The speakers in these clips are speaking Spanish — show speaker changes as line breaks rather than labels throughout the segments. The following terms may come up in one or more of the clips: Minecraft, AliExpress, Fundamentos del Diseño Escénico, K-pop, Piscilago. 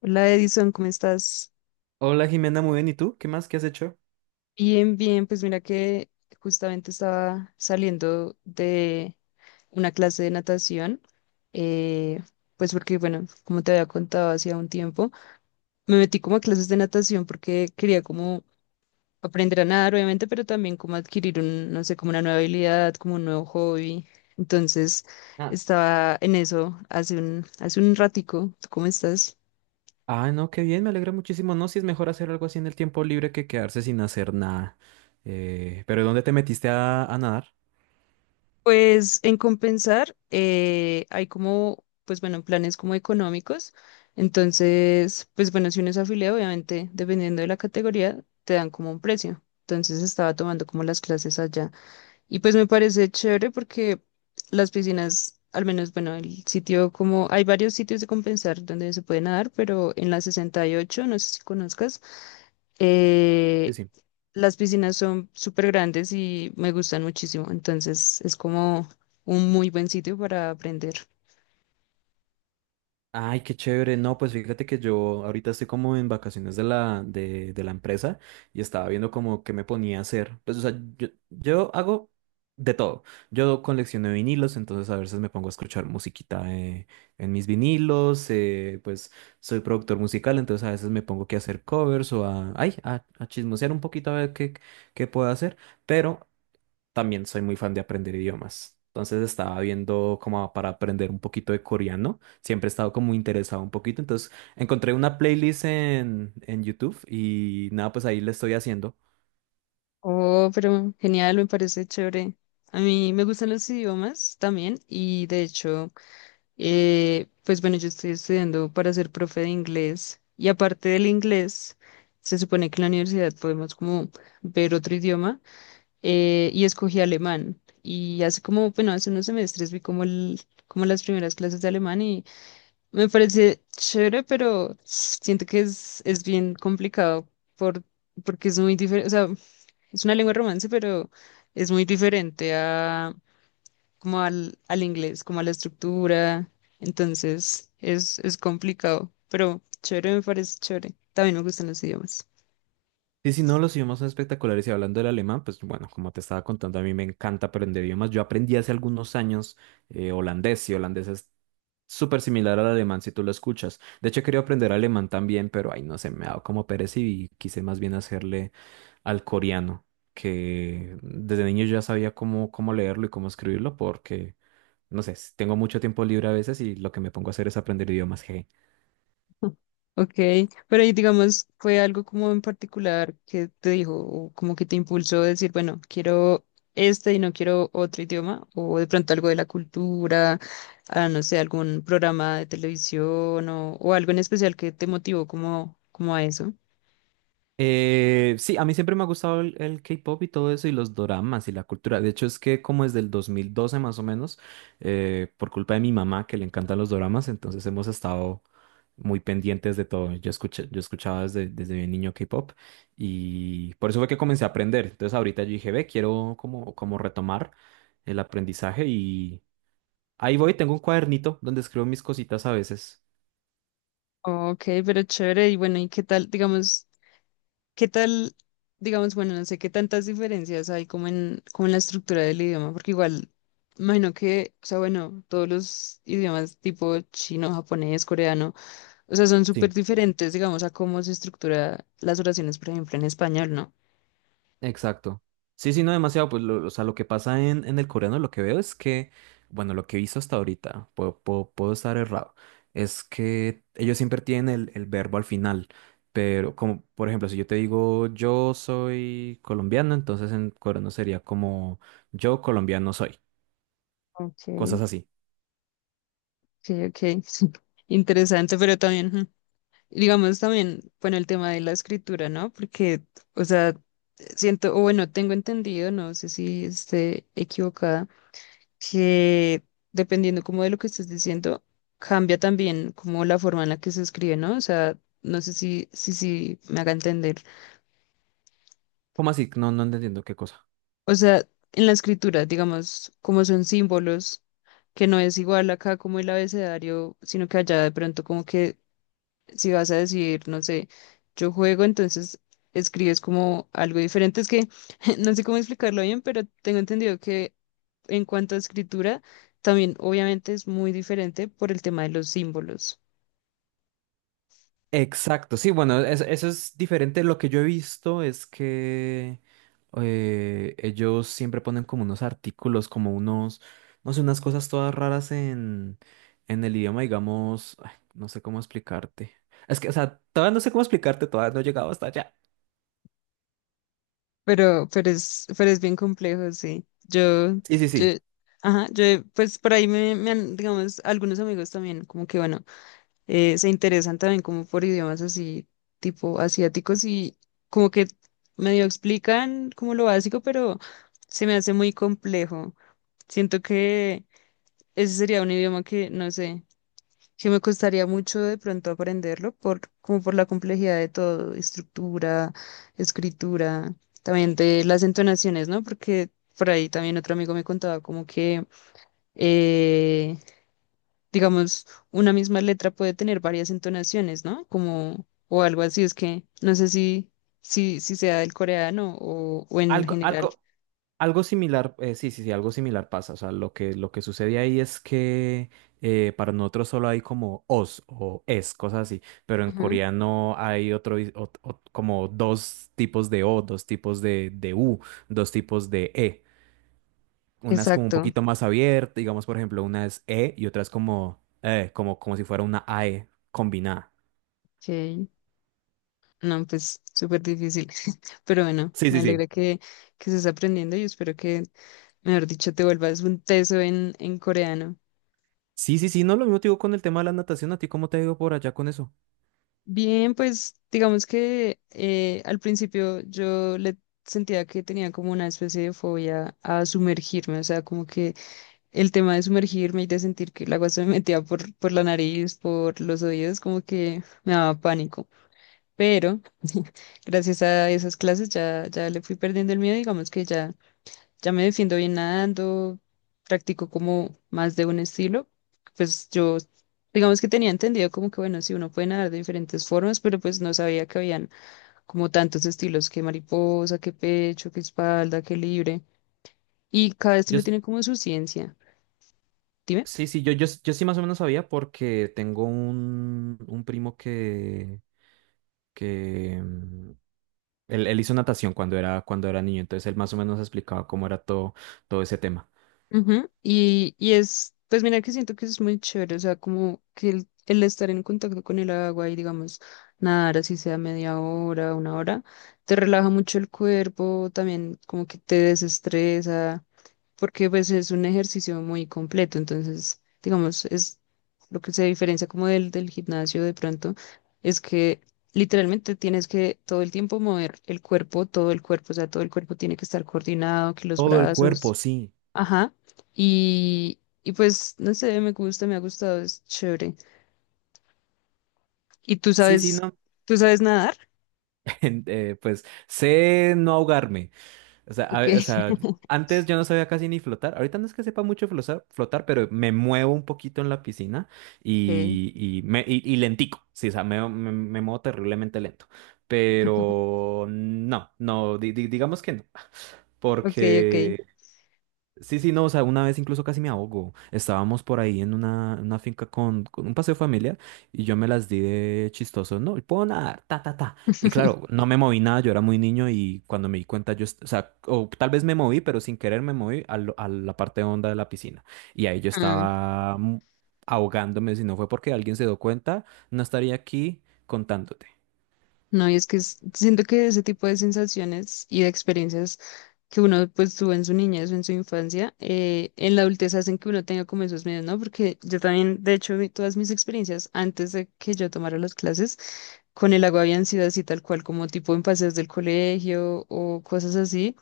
Hola Edison, ¿cómo estás?
Hola Jimena, muy bien. ¿Y tú? ¿Qué más? ¿Qué has hecho?
Bien, bien, pues mira que justamente estaba saliendo de una clase de natación, eh, pues porque, bueno, como te había contado hacía un tiempo, me metí como a clases de natación porque quería como aprender a nadar, obviamente, pero también como adquirir un, no sé, como una nueva habilidad, como un nuevo hobby. Entonces,
Ah,
estaba en eso hace un ratico. ¿Tú cómo estás?
No, qué bien, me alegra muchísimo. No, si es mejor hacer algo así en el tiempo libre que quedarse sin hacer nada. Pero ¿dónde te metiste a nadar?
Pues en compensar hay como, pues bueno, planes como económicos. Entonces, pues bueno, si uno es afiliado, obviamente, dependiendo de la categoría, te dan como un precio. Entonces estaba tomando como las clases allá. Y pues me parece chévere porque las piscinas, al menos, bueno, el sitio como, hay varios sitios de compensar donde se puede nadar, pero en la 68, no sé si conozcas, eh, las piscinas son súper grandes y me gustan muchísimo, entonces es como un muy buen sitio para aprender.
Ay, qué chévere. No, pues fíjate que yo ahorita estoy como en vacaciones de de la empresa y estaba viendo como qué me ponía a hacer. Pues, o sea, yo hago de todo. Yo colecciono vinilos, entonces a veces me pongo a escuchar musiquita en mis vinilos. Pues soy productor musical, entonces a veces me pongo que a hacer covers o a, ay, a chismosear un poquito a ver qué puedo hacer. Pero también soy muy fan de aprender idiomas. Entonces estaba viendo como para aprender un poquito de coreano. Siempre he estado como interesado un poquito. Entonces encontré una playlist en YouTube y nada, pues ahí le estoy haciendo.
Oh, pero genial, me parece chévere. A mí me gustan los idiomas también y de hecho, pues bueno, yo estoy estudiando para ser profe de inglés y aparte del inglés, se supone que en la universidad podemos como ver otro idioma, y escogí alemán y hace como, bueno, hace unos semestres vi como, el, como las primeras clases de alemán. Me parece chévere, pero siento que es bien complicado por, porque es muy diferente, o sea, es una lengua de romance, pero es muy diferente como al inglés, como a la estructura. Entonces, es complicado, pero chévere, me parece chévere. También me gustan los idiomas.
Y si no, los idiomas son espectaculares. Y hablando del alemán, pues bueno, como te estaba contando, a mí me encanta aprender idiomas. Yo aprendí hace algunos años holandés y holandés es súper similar al alemán si tú lo escuchas. De hecho, quería aprender alemán también, pero ahí no sé, me ha dado como pereza y quise más bien hacerle al coreano, que desde niño ya sabía cómo leerlo y cómo escribirlo, porque, no sé, tengo mucho tiempo libre a veces y lo que me pongo a hacer es aprender idiomas. Jeje.
Ok, pero y digamos, ¿fue algo como en particular que te dijo o como que te impulsó a decir, bueno, quiero este y no quiero otro idioma? ¿O de pronto algo de la cultura, ah, no sé, algún programa de televisión o algo en especial que te motivó como, como a eso?
Sí, a mí siempre me ha gustado el K-pop y todo eso y los doramas y la cultura. De hecho, es que como desde el 2012 más o menos, por culpa de mi mamá que le encantan los doramas, entonces hemos estado muy pendientes de todo. Yo escuchaba desde bien niño K-pop y por eso fue que comencé a aprender. Entonces ahorita yo dije, ve, quiero como retomar el aprendizaje y ahí voy, tengo un cuadernito donde escribo mis cositas a veces.
Ok, pero chévere. Y bueno, ¿y qué tal, digamos? ¿Qué tal, digamos, bueno, no sé qué tantas diferencias hay como en la estructura del idioma? Porque igual, imagino que, o sea, bueno, todos los idiomas tipo chino, japonés, coreano, o sea, son
Sí.
súper diferentes, digamos, a cómo se estructura las oraciones, por ejemplo, en español, ¿no?
Exacto. Sí, sí, no demasiado. Pues, o sea, lo que pasa en el coreano, lo que veo es que, bueno, lo que he visto hasta ahorita, puedo estar errado, es que ellos siempre tienen el verbo al final. Pero, como, por ejemplo, si yo te digo yo soy colombiano, entonces en coreano sería como yo colombiano soy.
Ok,
Cosas así.
ok, ok. Sí. Interesante, pero también, ujú, digamos, también, bueno, el tema de la escritura, ¿no? Porque, o sea, siento, o bueno, tengo entendido, no sé si esté equivocada que dependiendo como de lo que estés diciendo, cambia también como la forma en la que se escribe, ¿no? O sea, no sé si me haga entender.
¿Cómo así? No, no entiendo qué cosa.
O sea, en la escritura, digamos, como son símbolos, que no es igual acá como el abecedario, sino que allá de pronto como que si vas a decir, no sé, yo juego, entonces escribes como algo diferente. Es que no sé cómo explicarlo bien, pero tengo entendido que en cuanto a escritura, también obviamente es muy diferente por el tema de los símbolos.
Exacto, sí, bueno, eso es diferente. Lo que yo he visto es que ellos siempre ponen como unos artículos, como unos, no sé, unas cosas todas raras en el idioma, digamos, ay, no sé cómo explicarte. Es que, o sea, todavía no sé cómo explicarte, todavía no he llegado hasta allá.
Pero es bien complejo, sí. Yo,
Sí, sí,
yo,
sí,
ajá, yo, pues por ahí me han, digamos, algunos amigos también, como que bueno, se interesan también como por idiomas así tipo asiáticos y como que medio explican como lo básico, pero se me hace muy complejo. Siento que ese sería un idioma que, no sé, que me costaría mucho de pronto aprenderlo por, como por la complejidad de todo, estructura, escritura, también de las entonaciones, ¿no? Porque por ahí también otro amigo me contaba como que eh, digamos, una misma letra puede tener varias entonaciones, ¿no? Como, o algo así, es que no sé si sea del coreano o en
algo,
general.
algo. Algo similar, sí, sí, sí, algo similar pasa. O sea, lo que sucede ahí es que para nosotros solo hay como os o es, cosas así, pero en
Ujú.
coreano hay otro, como dos tipos de o, dos tipos de u, dos tipos de e. Una es como un
Exacto.
poquito más abierta, digamos, por ejemplo, una es e y otra es como, como, como si fuera una ae combinada.
Ok. No, pues súper difícil. Pero bueno,
Sí,
me
sí, sí.
alegra que estés aprendiendo y espero que, mejor dicho, te vuelvas un teso en coreano.
Sí, sí, sí, no, lo mismo te digo con el tema de la natación. ¿A ti cómo te digo por allá con eso?
Bien, pues digamos que al principio yo le sentía que tenía como una especie de fobia a sumergirme, o sea, como que el tema de sumergirme y de sentir que el agua se me metía por la nariz, por los oídos, como que me daba pánico. Pero gracias a esas clases ya, ya le fui perdiendo el miedo, digamos que ya, ya me defiendo bien nadando, practico como más de un estilo. Pues yo, digamos que tenía entendido como que bueno, sí, uno puede nadar de diferentes formas, pero pues no sabía que habían como tantos estilos, que mariposa, que pecho, que espalda, que libre. Y cada
Yo,
estilo tiene como su ciencia. Dime.
Sí, sí, yo sí más o menos sabía porque tengo un primo que él hizo natación cuando era niño, entonces él más o menos explicaba cómo era todo ese tema.
Ujú. Y es, pues mira que siento que es muy chévere, o sea, como que el estar en contacto con el agua y digamos, nadar así sea media hora, una hora, te relaja mucho el cuerpo, también como que te desestresa, porque pues es un ejercicio muy completo, entonces, digamos, es lo que se diferencia como del gimnasio de pronto, es que literalmente tienes que todo el tiempo mover el cuerpo, todo el cuerpo, o sea, todo el cuerpo tiene que estar coordinado, que los
Todo el cuerpo,
brazos.
sí.
Ajá. Y pues, no sé, me gusta, me ha gustado, es chévere. ¿Y
Sí, sí, no.
tú sabes nadar?
Pues sé no ahogarme. O sea,
Ok,
o sea, antes yo no sabía casi ni flotar. Ahorita no es que sepa mucho flotar, pero me muevo un poquito en la piscina
ok,
y lentico. Sí, o sea, me muevo terriblemente lento. Pero no, no, digamos que no.
ok, ok.
Porque sí, sí, no, o sea, una vez incluso casi me ahogo. Estábamos por ahí en una finca con un paseo familiar y yo me las di de chistoso, no, y puedo nadar, ta, ta, ta. Y claro, no me moví nada, yo era muy niño y cuando me di cuenta yo, o sea, o tal vez me moví, pero sin querer me moví a la parte honda de la piscina. Y ahí yo
Mm.
estaba ahogándome, si no fue porque alguien se dio cuenta, no estaría aquí contándote.
No, y es que es- siento que ese tipo de sensaciones y de experiencias que uno pues tuvo en su niñez o en su infancia, en la adultez hacen que uno tenga como esos miedos, ¿no? Porque yo también, de hecho, mi- todas mis experiencias antes de que yo tomara las clases con el agua habían sido así tal cual, como tipo en paseos del colegio o cosas así,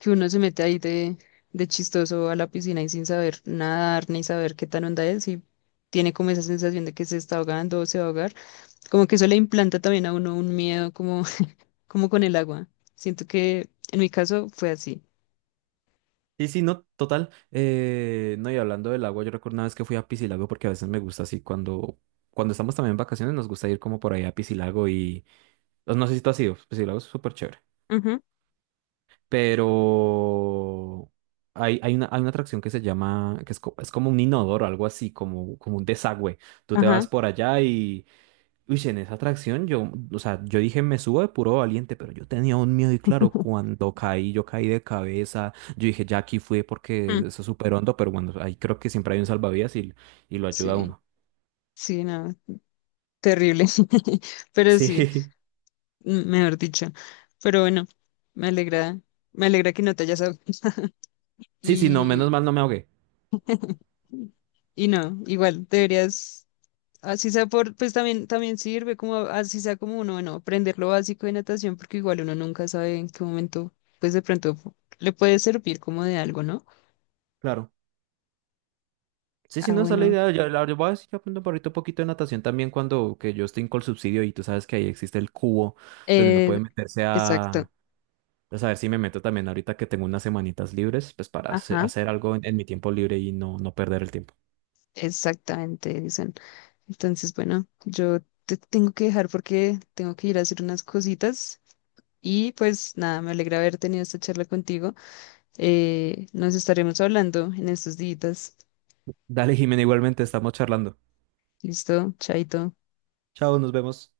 que uno se mete ahí de chistoso a la piscina y sin saber nadar ni saber qué tan onda es y tiene como esa sensación de que se está ahogando o se va a ahogar. Como que eso le implanta también a uno un miedo como, como con el agua. Siento que en mi caso fue así.
Sí, sí, no, total. No, y hablando del agua, yo recuerdo una vez que fui a Piscilago porque a veces me gusta así cuando estamos también en vacaciones nos gusta ir como por ahí a Piscilago y pues, no sé si tú has ido, Piscilago es súper chévere,
Ujú.
pero hay una atracción que se llama, es como un inodoro, algo así, como un desagüe. Tú te vas
Ajá.
por allá. Uy, si en esa atracción yo, o sea, yo dije me subo de puro valiente, pero yo tenía un miedo y claro, cuando caí, yo caí de cabeza, yo dije ya aquí fui porque
Mm.
eso es súper hondo, pero bueno, ahí creo que siempre hay un salvavidas y lo ayuda a
Sí,
uno.
sí, no, terrible. Pero
Sí,
sí, mm, mejor dicho. Pero bueno, me alegra, me alegra que no te hayas ahogado.
sí, sí, no, menos
Y,
mal no me ahogué,
y no, igual deberías. Así sea por, pues también, también sirve como así sea como uno, bueno, aprender lo básico de natación, porque igual uno nunca sabe en qué momento, pues de pronto le puede servir como de algo, ¿no?
claro. Sí, sí,
Ah,
no, esa es la
bueno.
idea, yo voy a decir que aprendo por ahorita un poquito de natación también cuando que yo estoy con el subsidio y tú sabes que ahí existe el cubo donde uno
Eh,
puede meterse
exacto.
a... Pues a ver si me meto también ahorita que tengo unas semanitas libres, pues para
Ajá,
hacer algo en mi tiempo libre y no, no perder el tiempo.
exactamente, dicen. Entonces, bueno, yo te tengo que dejar porque tengo que ir a hacer unas cositas. Y pues nada, me alegra haber tenido esta charla contigo. Nos estaremos hablando en estos días.
Dale, Jimena, igualmente estamos charlando.
Listo, chaito.
Chao, nos vemos.